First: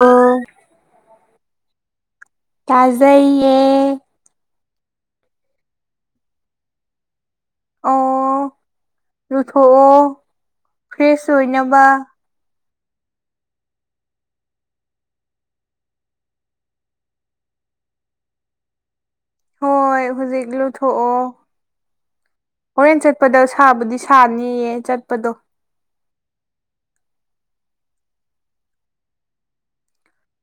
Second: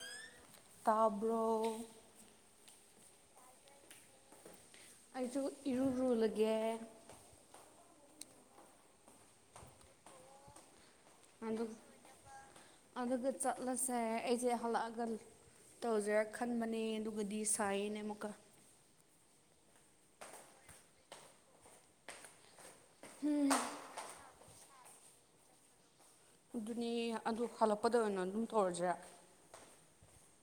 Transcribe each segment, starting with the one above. ꯑꯣ ꯇꯥꯕ꯭ꯔꯣ ꯇꯥꯖꯩꯌꯦ ꯑꯩꯁꯨ ꯏꯔꯨꯨꯔꯨꯂꯒꯦ ꯑꯣ ꯂꯨꯊꯣꯛꯑꯣ ꯐ꯭ꯔꯦꯁ ꯑꯗꯨ ꯑꯣꯏꯅꯕ ꯑꯗꯨꯒ ꯆꯠꯂꯁꯦ ꯑꯩꯁꯦ ꯍꯜꯂꯛꯑꯒ ꯇꯧꯖꯔꯥ ꯈꯟꯕꯅꯦ ꯑꯗꯨꯒꯗꯤ ꯁꯥꯏꯌꯦꯅꯦ ꯑꯃꯨꯛꯀ ꯍꯣꯏ ꯍꯧꯖꯤꯛ ꯂꯧꯨꯊꯣꯛꯑꯣ ꯑꯣꯣꯔꯦꯟ ꯆꯠꯄꯗ ꯁꯥꯕꯨꯗꯤ ꯁꯥꯅꯤꯌꯦ ꯆꯠꯄꯗꯣ ꯑꯗꯨꯅꯦ ꯑꯗꯨ ꯍꯜꯂꯛꯄꯗ ꯑꯣꯏꯅ ꯑꯗꯨꯝ ꯇꯧꯔꯁꯤꯔꯥ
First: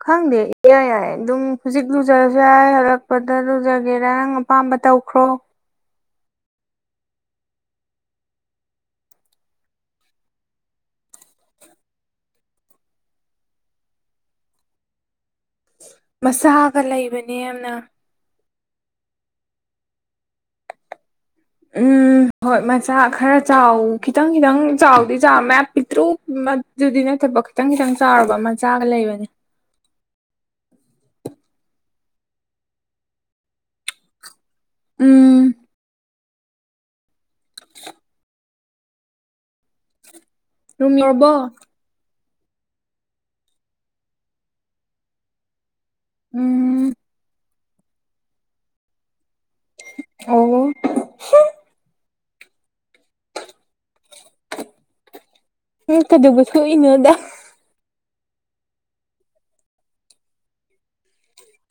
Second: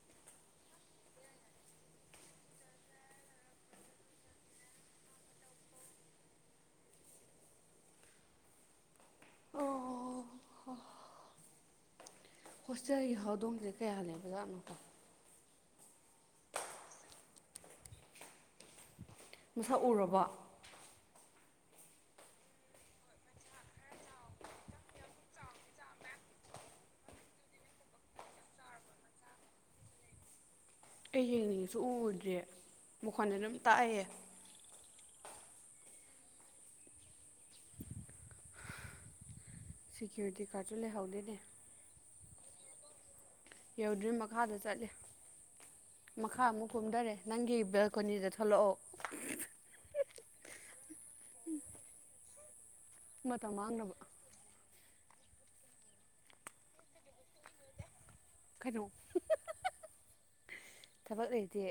ꯈꯪꯗꯦ ꯏꯏ ꯌꯥꯏ ꯑꯗꯨꯝ ꯍꯧꯖꯤꯛ ꯂꯨꯖꯔꯁꯨ ꯌꯥꯏ ꯍꯜꯂꯛꯄꯗ ꯂꯨꯖꯒꯦꯔꯥ ꯅꯪ ꯑꯄꯥꯝꯕ ꯇꯧꯈ꯭ꯔꯣ ꯑꯣ ꯑꯣ ꯍꯣꯁꯇꯦꯜꯒꯤ ꯍꯧꯔꯗꯣꯡꯁꯦ ꯀꯌꯥ ꯂꯩꯕꯖꯥꯠꯅꯣꯀꯣ ꯃꯁꯥꯒ ꯂꯩꯕꯅꯤ ꯌꯥꯝꯅ ꯃꯁꯛ ꯎꯔꯕ ꯎꯝ ꯍꯣꯏ ꯃꯆꯥ ꯈꯔ ꯆꯥꯎ ꯈꯤꯇꯪ ꯈꯤꯇꯪ ꯆꯥꯎꯗꯤ ꯆꯥꯎ ꯃꯌꯥꯝ ꯄꯤꯠꯇ꯭ꯔꯨ ꯑꯗꯨꯗꯤ ꯅꯠꯇꯧ ꯊꯐꯥꯎ ꯈꯤꯇꯪ ꯈꯤꯇꯪ ꯆꯥꯎꯔꯕ ꯑꯃꯆꯥꯒ ꯂꯩꯕꯅꯦ ꯑꯩ ꯌꯦꯡꯅꯤꯡꯉꯁꯨ ꯎꯔꯗ꯭ꯔꯦ ꯃꯈꯣꯟꯗ ꯑꯗꯨꯝ ꯇꯥꯛꯑꯦ ꯎꯝ [inaudible] ꯁꯦꯀ꯭ꯌꯔꯤꯇꯤ ꯀꯔꯁꯨ ꯔꯨꯝ ꯌꯧꯔꯕꯣ ꯂꯦꯍꯥꯎꯗꯅꯦ ꯌꯧꯗ꯭ꯔꯤ ꯃꯈꯥꯗ ꯆꯠꯂꯦ ꯃꯈꯥ ꯑꯃꯨꯛ ꯎꯝ ꯀꯨꯝꯊꯔꯦ ꯅꯪꯒꯤ ꯕꯦꯜ ꯀꯣꯅꯤꯖ ꯊꯣꯛꯂꯛꯑꯣ ꯑ ꯃꯇꯝ ꯃꯥꯡꯅꯕ ꯎꯝ ꯀꯗꯒꯁꯨꯅꯗ ꯈꯔꯣ ꯊꯕꯛ ꯂꯩꯇꯦ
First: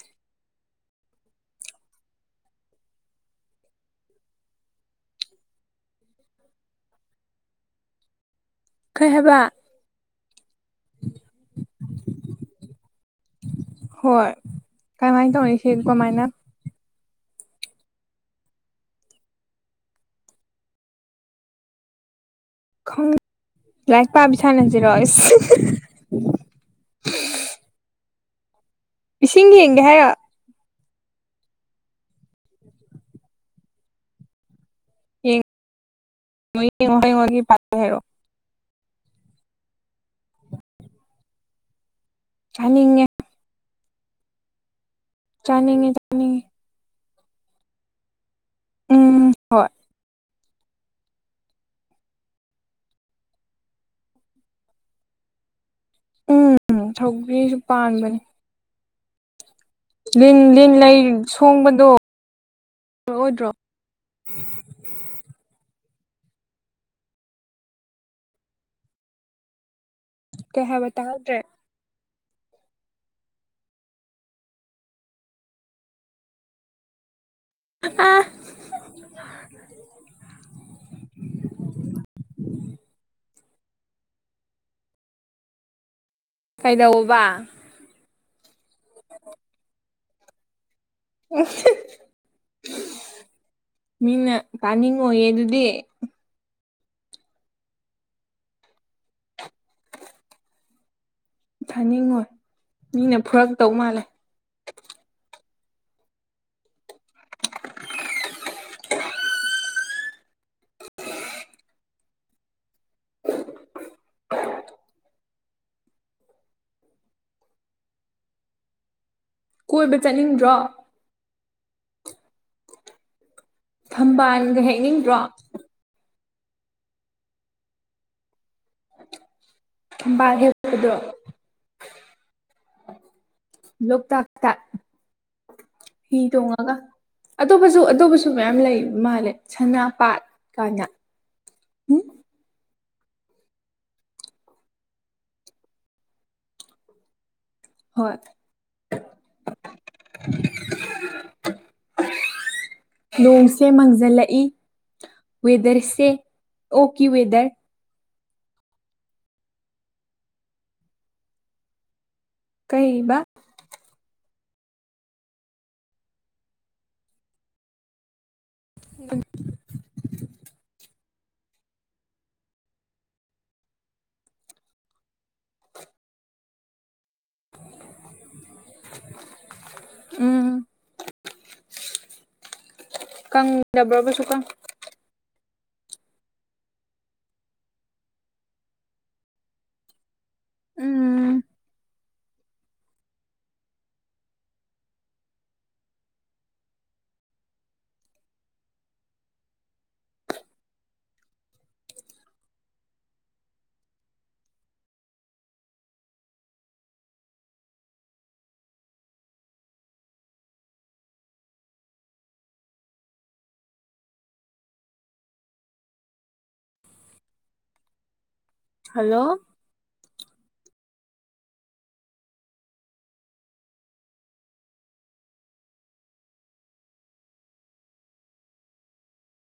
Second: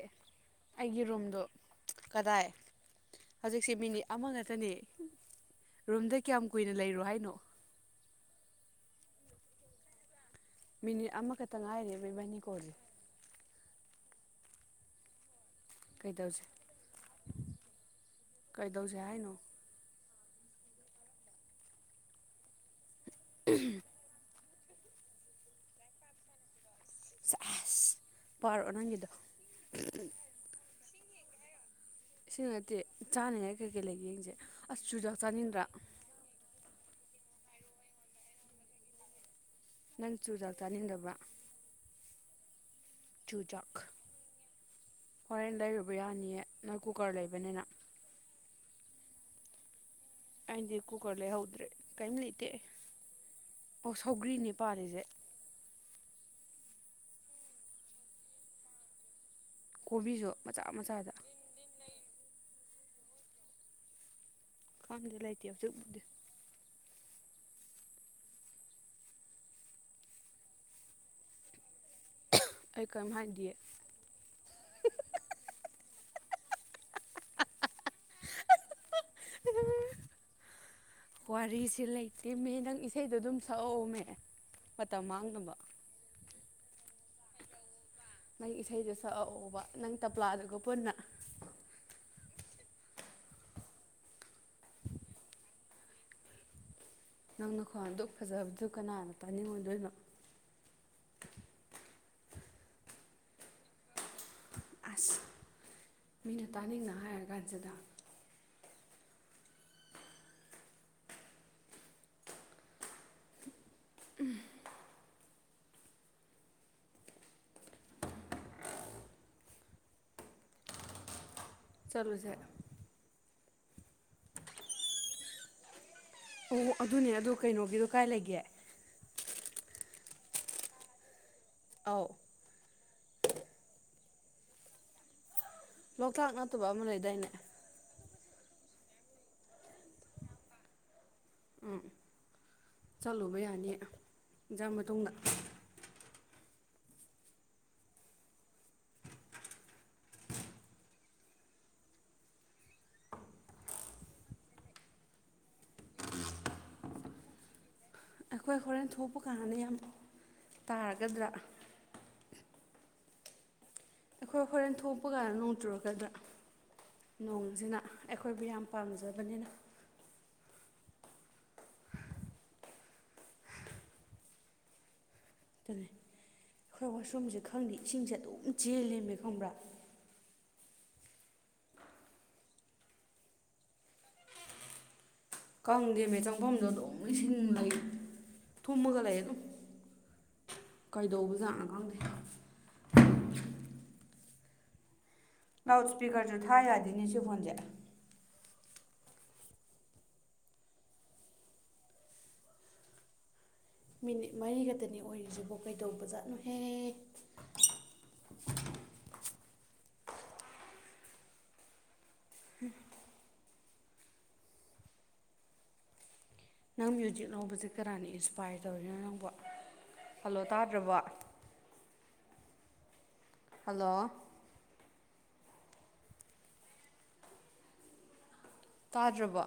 ꯑꯩꯒꯤ ꯔꯨꯝꯗꯣ ꯀꯗꯥꯏ ꯍꯧꯖꯤꯛꯁꯦ ꯃꯤꯅꯤꯠ ꯑꯃꯈꯛꯇꯅꯦ ꯔꯨꯝꯗ ꯀꯌꯥꯝ ꯀꯨꯏꯅ ꯂꯩꯔꯣ ꯍꯥꯏꯅꯣ ꯈꯩ ꯍꯥꯏꯕ ꯃꯤꯅꯤꯠ ꯑꯃꯈꯛꯇ ꯉꯥꯏꯔꯤꯏꯕꯥꯅꯤ ꯀꯣꯜꯂꯤ ꯍꯣꯏ ꯀꯃꯥꯏꯅ ꯇꯧꯔꯤꯁꯦ ꯀꯃꯥꯏꯅ ꯀꯩꯗꯧꯁꯦ ꯀꯩꯗꯧꯁꯦ ꯍꯥꯏꯅ ꯈꯣꯡ ꯂꯥꯏꯛ ꯄꯥꯕꯤꯚꯤꯁꯥꯅꯖꯔꯣꯏ [unintelligible] ꯁꯤꯒꯤ ꯌꯦꯒꯦ ꯍꯥꯏ ꯁꯤ ꯅꯠꯇꯦ ꯆꯥꯅꯤꯡꯉꯥꯏ ꯀꯩ ꯀꯩ ꯂꯩꯒ ꯌꯦꯡꯁꯦ ꯑꯁ ꯆꯨꯖꯥꯛ ꯌꯦꯡꯉꯣ ꯆꯥꯅꯤꯡꯗ꯭ꯔꯥ [unintelligible] ꯅꯟ ꯆꯨ ꯗꯥꯛꯇꯅꯤꯟꯕ ꯑꯅꯤꯡ ꯆꯨꯖꯥꯛ ꯍꯣꯔꯦꯟ ꯆꯥꯅꯤꯡꯉꯦ ꯂꯩꯔꯨꯕ ꯌꯥꯅꯤꯌꯦ ꯆꯥꯅꯤꯡꯉꯦ ꯅꯪ ꯀꯨꯀꯔ ꯂꯩꯕꯅꯤꯅ ꯎꯝ ꯍꯣꯏ ꯑꯗꯤ ꯀꯨꯀꯂꯦ ꯍ ꯍꯧꯗ꯭ꯔꯦ ꯀꯩꯝ ꯂꯩꯇꯦ ꯑꯣ ꯁꯧꯒ꯭ꯔꯤꯅꯦ ꯄꯥꯔꯤꯁꯦ ꯎꯝ ꯁꯧꯒꯔꯤꯁꯨ ꯄꯥꯟꯕꯅꯦ ꯀꯣꯕꯤꯁꯨ ꯂꯤꯟ ꯃꯆꯥ ꯂꯤꯟ ꯂꯩ ꯃꯆꯥꯗ ꯁꯣꯡꯕꯗꯣꯛꯑꯣꯏꯗ꯭ꯔꯣ ꯀꯪꯗ ꯂꯥꯏꯇ ꯌꯥꯁꯨ ꯀꯑꯩ ꯍꯥꯏꯕ ꯇꯥꯗ꯭ꯔꯦ ꯑꯩ ꯀꯣꯏꯝ ꯍꯥꯏꯗꯤ ꯑ ꯋꯥꯔꯤꯁꯤ ꯂꯩꯇꯦꯃꯦ ꯅꯪ ꯏꯁꯩꯗ ꯑꯗꯨꯝ ꯁ ꯊꯃꯦ ꯃꯇꯝ ꯃꯥꯡꯅꯕ ꯀꯩꯗꯧꯕ ꯅꯪ ꯏꯁꯩꯗꯨ ꯁꯛꯑꯑꯣꯕ ꯅꯪ ꯇꯞꯂꯥꯗꯨꯒ ꯄꯨꯟꯅ ꯎ ꯃꯤꯅ ꯀꯥꯅꯤꯡꯉꯣꯏꯌꯦ ꯑꯗꯨꯗꯤ ꯅꯪꯅ ꯈ꯭ꯋꯥ ꯑꯗꯨꯣꯛ ꯐꯖꯕꯗꯨ ꯀꯅꯥꯅ ꯄꯥꯅꯤꯡꯉꯣꯏꯗꯣꯏꯅꯣ ꯆꯥꯅꯤꯡꯉꯣꯏ ꯃꯤꯅ ꯐꯨꯔꯛꯇꯧ ꯃꯥꯜꯂꯦ ꯑꯁ ꯃꯤꯅ ꯇꯥꯅꯤꯡꯅ ꯍꯥꯏꯔ ꯀꯥꯟꯁꯤꯗ ꯎꯝ ꯀꯣꯏꯕ ꯆꯠꯅꯤꯡꯗ꯭ꯔꯣ ꯆꯠꯂꯨꯁꯦ ꯊꯝꯕꯥꯜꯒ ꯍꯥꯏꯅꯤꯡꯗ꯭ꯔꯣ ꯑꯣ ꯑꯗꯨꯅꯦ ꯑꯗꯨ ꯀꯩꯅꯣꯒꯤꯗꯣ ꯀꯥꯏ ꯂꯩꯒꯦ [unintelligible] ꯑ ꯂꯣꯛꯊꯥꯛꯇ ꯍꯤ ꯂꯣꯛꯇꯥꯛ ꯅꯠꯇꯕ ꯇꯣꯡꯉꯒ ꯑꯃ ꯂꯩꯗꯥꯏꯅꯦ ꯑꯣꯞꯄꯁꯨ ꯑꯗꯨꯁꯨ ꯑꯗꯨ ꯃꯌꯥꯝ ꯂꯩꯕ ꯃꯜꯂꯦ ꯁꯅꯥꯄꯥꯥꯠ ꯀꯅ ꯎꯝ ꯆꯠꯂꯨꯕ ꯌꯥꯅꯤ ꯏꯟꯁꯥꯡ ꯃꯇꯨꯡꯗ ꯍꯣꯏ [inaudible] ꯅꯣꯡꯁꯦ ꯃꯥꯡꯁꯤꯜꯂꯛꯏ ꯋꯦꯗꯔꯁꯦ ꯑꯣꯀꯤ ꯋꯦꯗꯔ ꯑꯩꯈꯣꯏ ꯍꯣꯔꯦꯟ ꯊꯣꯛꯄ ꯀꯥꯟꯗ ꯌꯥꯝ ꯇꯥꯔꯒꯗ꯭ꯔꯥ ꯀꯩꯕ ꯑꯩꯈꯣꯏ ꯍꯣꯔꯦꯟ ꯊꯣꯛꯄ ꯀꯥꯟꯗ ꯅꯣꯡ ꯆꯨꯔꯛꯀꯗ꯭ꯔꯥ ꯅꯣꯡꯁꯤꯅ ꯑꯩꯈꯣꯏꯕꯨ ꯌꯥꯝ ꯄꯥꯝꯖꯕꯅꯤꯅ ꯑꯩꯈꯣꯏ ꯋꯥꯁꯔꯨꯝꯁꯦ ꯈꯪꯗꯦ ꯏꯁꯤꯡꯁꯦ ꯑꯗꯨꯝ ꯆꯦꯜꯂꯦꯝꯃꯦ ꯈꯪꯕ꯭ꯔꯥ ꯎꯝ ꯀꯪꯗꯕ꯭ꯔꯕꯁꯨ ꯀ ꯀꯪꯗꯦꯕ ꯆꯪꯐꯝꯗꯣ ꯑꯗꯨꯝ ꯏꯁꯤꯡ ꯂꯩ ꯊꯨꯝꯃꯒ ꯂꯩ ꯑꯗꯨꯝ ꯎꯝ ꯀꯩꯗꯧꯕꯖꯥꯠꯅꯣ ꯈꯪꯗꯦ ꯂꯥꯎꯠ ꯏꯁꯄꯤꯀꯔꯁꯨ ꯊꯥ ꯌꯥꯗꯣꯏꯅꯦ ꯁꯤ ꯐꯣꯟꯁꯦ ꯃꯤꯅꯤꯠ ꯃꯔꯤ ꯈꯛꯇꯅꯤ ꯑꯣꯏꯔꯤꯁꯤꯕꯣ ꯀꯩꯗꯧꯕꯖꯥꯠꯅꯣꯍꯦ [inaudible] ꯎꯝ ꯅꯪ ꯃ꯭ꯌꯨꯖꯤꯛ ꯂꯧꯕꯁꯦ ꯀꯅꯥꯅ ꯏꯟꯁꯄꯥꯏꯌꯔ ꯇꯧꯔꯤꯅꯣ ꯍꯜꯂꯣ ꯅꯪꯕꯨ ꯍꯜꯂꯣ ꯇꯥꯗ꯭ꯔꯕ ꯍꯜꯂꯣ ꯇꯥꯗ꯭ꯔꯕ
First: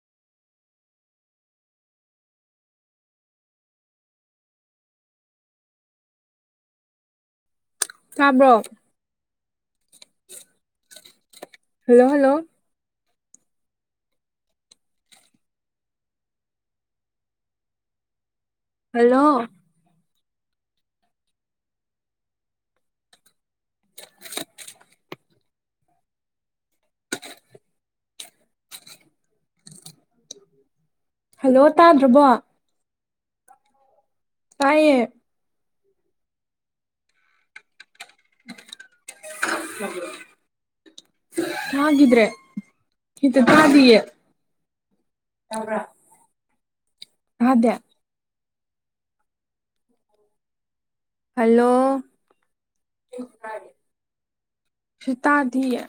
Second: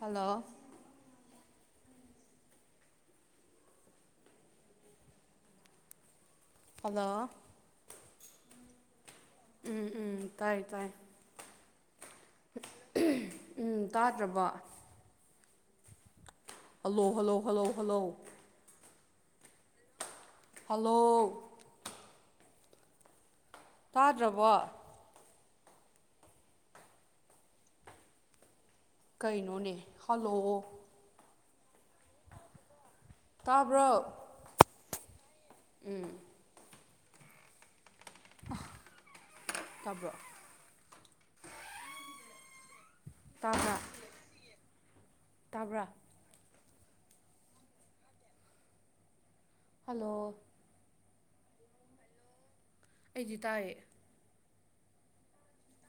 ꯍꯜꯂꯣ ꯍꯜꯂꯣ ꯇꯥꯕ꯭ꯔꯣ ꯎꯝ ꯎꯝ ꯇꯥꯏ ꯇꯥꯏ ꯍꯜꯂꯣ ꯍꯜꯂꯣ ꯎꯝ ꯇꯥꯗ꯭ꯔꯕ hello hello hello hello hello hello ꯇꯥꯗ꯭ꯔꯕꯣ ꯀꯩꯅꯣꯅꯦ ꯍꯜꯂꯣ ꯍꯜꯂꯣ ꯇꯥꯗ꯭ꯔꯕꯣ ꯇꯥꯕ꯭ꯔꯣ ꯑꯌꯦꯡ ꯎꯝ ꯇꯥꯕ꯭ꯔꯣ ꯍꯒꯗ꯭ꯔꯦ ꯍꯇ ꯇꯥꯕ꯭ꯔꯥ ꯊꯥꯗꯤꯌꯦ ꯇꯧ꯭ꯔꯥ ꯇꯥꯕ꯭ꯔꯥ ꯑꯗꯦ ꯍꯜꯂꯣ ꯍꯂꯣ ꯑꯩꯗꯤ ꯇꯥꯏꯌꯦ ꯁꯤꯇꯥꯗꯌꯦ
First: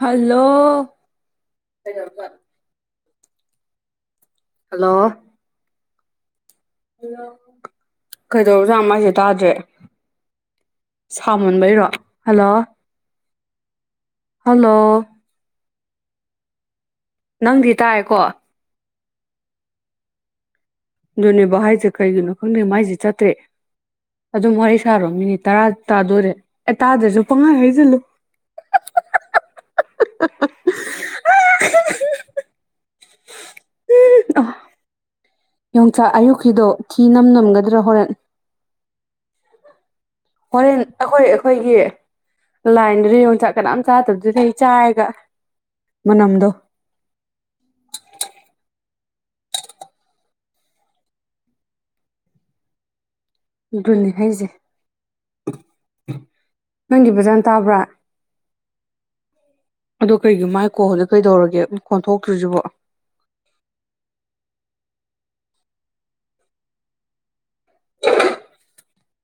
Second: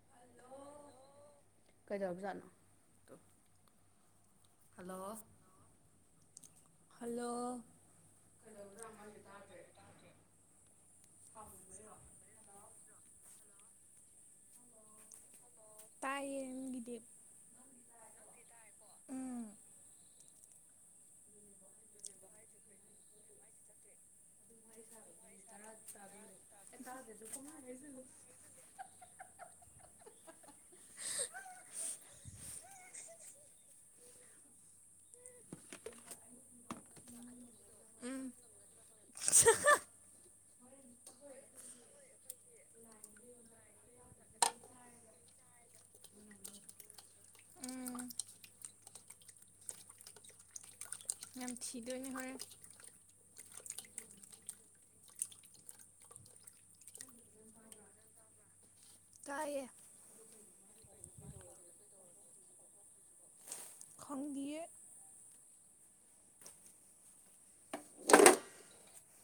ꯍꯜꯂꯣ ꯀꯩꯗꯧꯔꯕꯖꯥꯠꯅꯣ ꯍꯜꯂꯣ ꯍꯜꯂꯣ ꯀꯩꯗꯧꯁꯥ ꯃꯥꯁꯦ ꯇꯥꯗ꯭ꯔꯦ ꯁꯥꯃꯨꯟꯕꯩꯔꯣ ꯍꯜꯂꯣ ꯍꯜꯂꯣ ꯇꯥꯏꯌꯦꯟꯒꯤꯗꯤꯞ ꯅꯪꯗꯤ ꯇꯥꯔꯦꯀꯣ ꯑꯗꯨꯗꯨꯅꯦꯕꯍ ꯍꯥꯏꯁꯦ ꯀꯩꯒꯤꯅꯣ ꯈꯪꯗꯦ ꯃꯥꯏꯁꯦ ꯆꯠꯇ꯭ꯔꯦ ꯑꯗꯨꯝ ꯋꯥꯔꯤ ꯁꯥꯔꯣ ꯃꯤꯅꯤꯠ ꯇꯔꯥ ꯇꯥꯗꯣꯏꯔꯦ ꯑꯦ ꯇꯥꯗ꯭ꯔꯁꯨ ꯄꯪꯉꯥ ꯍꯥꯏꯁꯤꯜꯂꯨ [unintelligible] [unintelligible] [unintelligible] ꯎꯝ ꯑ ꯌꯣꯡꯆꯥꯛ ꯑꯌꯨꯛꯀꯤꯗꯣ ꯊꯤ ꯅꯝ ꯅꯝꯒꯗ꯭ꯔꯥ ꯍꯣꯔꯦꯟ ꯍꯣꯔꯦꯟ ꯑꯩꯈꯣꯏ ꯑꯩꯈꯣꯏꯒꯤ ꯂꯥꯏꯗ꯭ꯔꯦ ꯑꯣꯟꯆꯥꯛ ꯀꯅꯥꯝ ꯆꯥꯗꯕꯗꯨꯔꯦ ꯆꯥꯏꯒ ꯃꯅꯝꯗ ꯎꯝ ꯌꯥꯝ ꯊꯤꯗꯣꯏꯅꯦ ꯍꯔꯦ ꯑꯗꯨꯅꯤ ꯍꯥꯏꯁꯦ ꯅꯪꯒꯤ ꯐꯖꯥꯅ ꯇꯥꯕ꯭ꯔꯥ ꯀꯥꯏꯌꯦ ꯑꯗꯣ ꯀꯩꯒꯤ ꯃꯥꯏ ꯀꯣ ꯍꯧꯖꯤꯛ ꯀꯩꯗꯧꯔꯒꯦ ꯈꯣꯟꯊꯣꯛꯇ꯭ꯔꯤꯁꯤꯕꯣ ꯈꯪꯒ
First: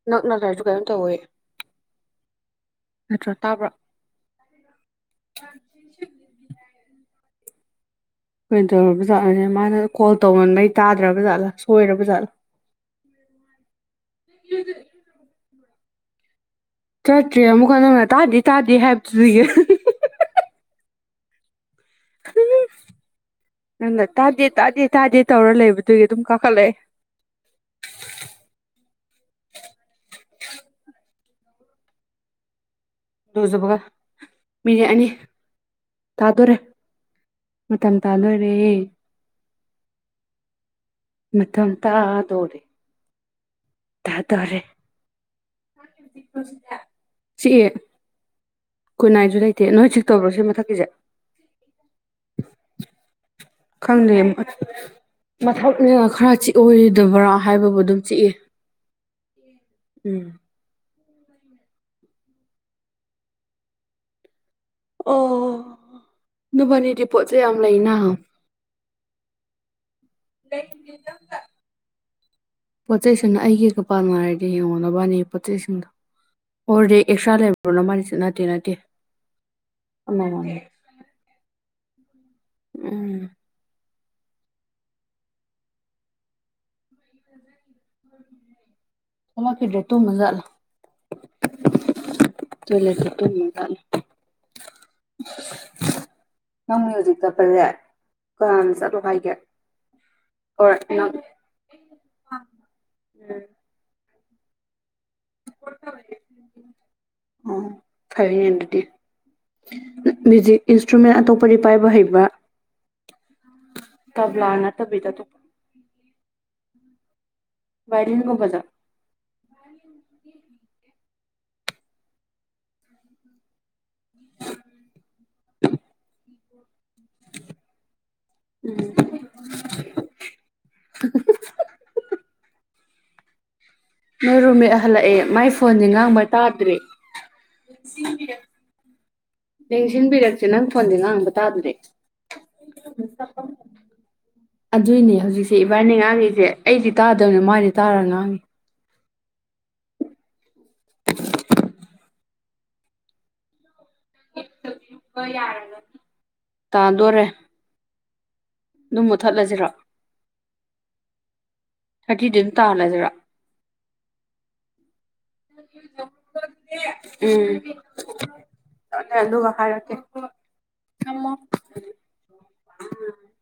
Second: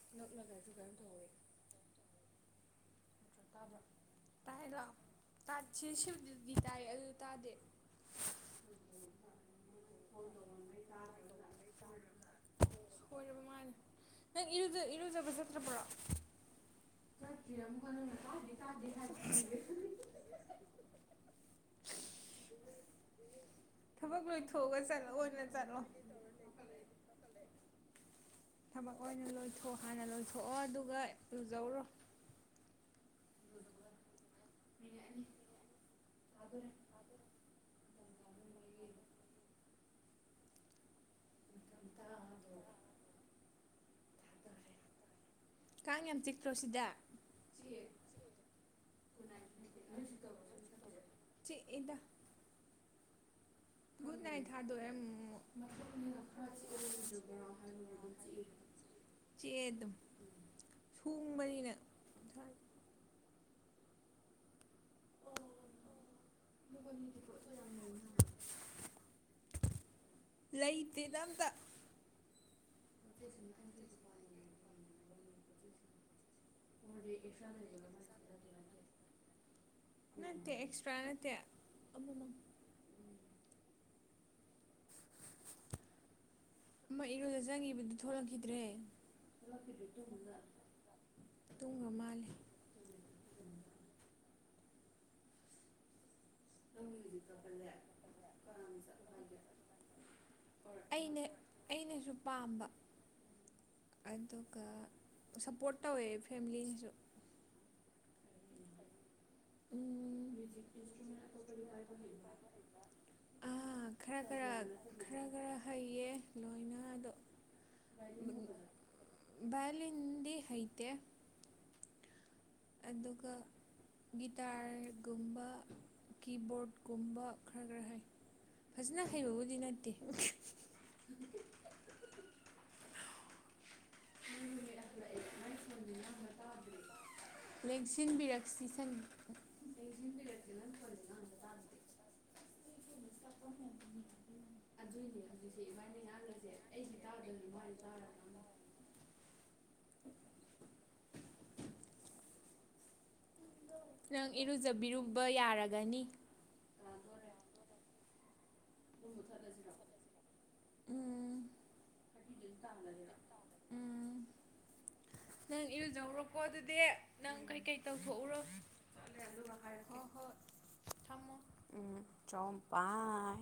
ꯅꯛ ꯅꯁꯨ ꯅꯛꯂꯒꯁꯨ ꯀꯩꯅꯝ ꯀꯩꯅꯣ ꯇꯧꯋꯦ ꯅꯠꯇ꯭ꯔꯥ ꯇꯥꯕ꯭ꯔꯥ ꯇꯥꯏꯣ ꯇꯥ ꯁꯤꯗꯤ ꯇꯥꯏ ꯑꯗꯨ ꯇꯥꯗꯦ ꯀꯩ ꯇꯧꯔꯕꯖꯥꯠꯂꯣꯅꯦ ꯃꯥꯅ ꯀꯣꯜ ꯇꯧꯃꯟꯕꯩ ꯇꯥꯗ꯭ꯔꯕ ꯖꯠꯂꯥ ꯁꯣꯏꯔꯕ ꯖꯥꯠꯂꯥ ꯁꯣꯏꯔꯕ ꯃꯥꯂ ꯅꯪ ꯏꯔꯨꯖꯕ ꯆꯠꯇ꯭ꯔꯕ꯭ꯔꯣ ꯆꯠꯇ꯭ꯔꯤ ꯑꯃꯨꯛꯀ ꯅꯧꯅ ꯇꯥꯗꯤꯦ ꯇꯥꯗꯦ ꯍꯥꯏꯕꯗꯨꯒꯤ ꯎ ꯅꯪꯅ ꯇꯥꯗꯦ ꯇꯥꯗꯦ ꯆꯠꯂ ꯇꯥꯗꯦ ꯑꯣꯏꯅ ꯇꯧꯔ ꯆꯠꯂꯣ ꯂꯩꯕꯗꯨꯒꯤ ꯑꯗꯨꯝ ꯀꯥꯈꯠꯂꯛꯑꯦ [unintelligible] ꯊꯕꯛ ꯑꯣꯏꯅ ꯂꯣꯏꯊꯣꯛꯑꯣ ꯍꯥꯟꯅ ꯂꯣꯏꯊꯣꯛꯑꯣ ꯑꯗꯨꯒ ꯂꯨꯖꯧꯔꯣ ꯂꯨꯖꯕꯒ ꯃꯤꯅꯤꯠ ꯑꯅꯤ ꯇꯥꯗꯣꯔꯦ ꯃꯇꯝ ꯇꯂꯔꯦ ꯃꯊꯪ ꯇꯥꯗꯣꯔꯦ ꯇꯥꯗꯔꯦ ꯀꯥꯡ ꯌꯥꯝ ꯆꯤꯛꯇ꯭ꯔꯣ ꯁꯤꯗ ꯆꯠ ꯀꯣꯏ ꯅꯥꯏꯁꯨ ꯂꯩꯇꯦ ꯅꯣꯏ ꯆꯤꯛ ꯇꯧꯕ꯭ꯔꯣ ꯁꯤ ꯃꯊꯛꯀꯤꯁꯦ ꯆꯤꯛꯏꯗ ꯈꯪꯗꯦ ꯒꯨꯗ ꯅꯥꯏꯠ ꯊꯥꯗꯣꯛꯑꯦ ꯑꯃꯨꯛ ꯃꯊꯛꯅꯦ ꯈꯔ ꯆꯤꯛꯑꯣꯏꯗꯕ꯭ꯔꯥ ꯍꯥꯏꯕꯕꯨ ꯑꯗꯨꯝ ꯆꯤꯛꯑꯦ ꯆꯦ ꯑꯗꯨꯝ ꯎꯝ ꯁꯣꯡꯕꯅꯤꯅ ꯊ ꯑꯣ ꯑꯗꯨꯚꯅꯤ ꯔꯤꯄꯣꯠꯁꯦ ꯌꯥꯝ ꯂꯩꯅ ꯂꯩꯇꯦꯅ ꯑꯝꯇ ꯄꯣꯠ ꯆꯩꯁꯤꯡꯅ ꯑꯩꯒꯤꯒꯄꯥꯟ ꯍꯥꯏꯔꯗꯤ ꯌꯦꯡꯉꯣꯅꯕꯅꯤ ꯄꯣꯠ ꯆꯩꯁꯤꯡꯗꯣ ꯍꯔꯗꯤ ꯑꯦꯛꯁꯇ꯭ꯔꯥ ꯂꯩꯕ꯭ꯔꯣꯅ ꯃꯔꯤꯁꯨ ꯅꯠꯇꯦ ꯅꯠꯇꯦ ꯅꯠꯇꯦ ꯑꯃꯃꯝꯅꯤ ꯑꯦꯛꯁꯇ꯭ꯔꯥ ꯅꯠꯇꯦ ꯑꯃꯃꯝ ꯎꯝ ꯑꯃ ꯏꯔꯣꯏꯗ ꯆꯪꯉꯤꯕꯗꯨ ꯊꯣꯛꯂꯛꯈꯤꯗ꯭ꯔꯦ ꯊꯃꯀꯤꯗꯦ ꯇ ꯃꯖꯜ ꯇꯨꯝꯈ꯭ꯔ ꯃꯥꯜꯂꯦ ꯆꯂꯦꯁꯤꯠꯇ ꯃꯒꯜ [unintelligible] ꯅꯪꯒꯤ ꯍꯧꯖꯤꯛꯛꯇꯄꯜꯂꯦ ꯀꯅꯥꯅ ꯆꯠꯂꯣ ꯍꯥꯏꯒꯦ ꯑꯣꯔ ꯅꯪ ꯑꯩꯅ ꯑꯩꯅꯁꯨ ꯄꯥꯝꯕ ꯑꯗꯨꯒ ꯁꯞꯄꯣꯔꯠ ꯇꯧꯋꯦ ꯐꯦꯃꯤꯂꯤꯒꯤꯁꯨ ꯀꯩꯗꯤ ꯃ꯭ꯌꯨꯖꯤꯛ ꯏꯟꯁꯇ꯭ꯔꯨꯃꯦꯟ ꯑꯇꯣꯞꯄꯗꯤ ꯄꯥꯏꯕ ꯍꯩꯕ꯭ꯔꯥ ꯑ ꯈꯔ ꯇꯕ꯭ꯂꯥ ꯈꯔ ꯅꯠꯇꯕꯤꯗ ꯈꯔ ꯑꯇꯣꯞꯄ ꯈꯔ ꯍꯩꯌꯦ ꯂꯣꯏꯅ ꯑꯗꯨꯣ ꯚꯥꯏꯂꯤꯟꯒꯨꯝꯕꯗꯣ ꯚꯥꯏꯂꯤꯟꯗꯤ ꯍꯩ ꯇꯦ ꯑꯗꯨꯒ ꯒꯤꯇꯥꯔꯒꯨꯝꯕ ꯀꯤꯕꯣ꯭ꯔꯛ ꯀꯨꯝꯕ ꯈꯔ ꯉ ꯍꯩ ꯎꯝ ꯐꯖꯅ ꯍꯩꯕꯕꯨꯗꯤ ꯅꯠꯇꯦ ꯅꯣꯏ ꯔꯨꯝꯃꯦꯠ ꯍꯜꯂꯛꯑꯦ ꯃꯥꯏ ꯐꯣꯟꯗꯤ ꯉꯥꯡꯕ ꯇꯥꯗꯔꯦ ꯂꯦꯡꯁꯤꯟꯕꯤꯔꯛꯁꯤ ꯁꯟ ꯂꯦꯡꯁꯤꯟꯕꯤꯔꯛꯁꯦ ꯅꯪ ꯐꯣꯟꯗꯤ ꯉꯥꯡꯕ ꯇꯥꯗꯔꯦ ꯑꯗꯨꯏꯅꯦ ꯍꯧꯖꯤꯛꯁꯦ ꯏꯕꯥꯅꯤ ꯉꯥꯡꯉꯤꯖꯦ ꯑꯩꯗꯤ ꯇꯥꯗꯕꯅꯦ ꯃꯥꯗꯤ ꯇꯥꯔ ꯉꯥꯡꯉꯤ ꯅꯪ ꯏꯔꯨꯖꯕꯤꯔꯨꯕ ꯌꯥꯔꯒꯅꯤ ꯇꯥꯗꯣꯔꯦ ꯑꯗꯨꯝ ꯃꯨꯠꯊꯠꯂꯖꯤꯔꯣ ꯎꯝ ꯑꯇꯤꯗꯪ ꯇꯥꯜꯂꯖꯤꯔꫭ ꯎꯝ ꯅꯪ ꯏꯔꯨꯖꯧꯔꯣꯀꯣ ꯑꯗꯨꯗꯤ ꯅꯪ ꯀꯩꯀꯩ ꯇꯧꯊꯣꯛꯎꯔꯣ ꯇꯞꯅꯥ ꯑꯗꯨꯒ ꯍꯥꯏꯔꯛꯀꯦ ꯑꯃ ꯊꯝꯃꯦ ꯎꯝ ꯆꫭꯝꯄꯥꯏ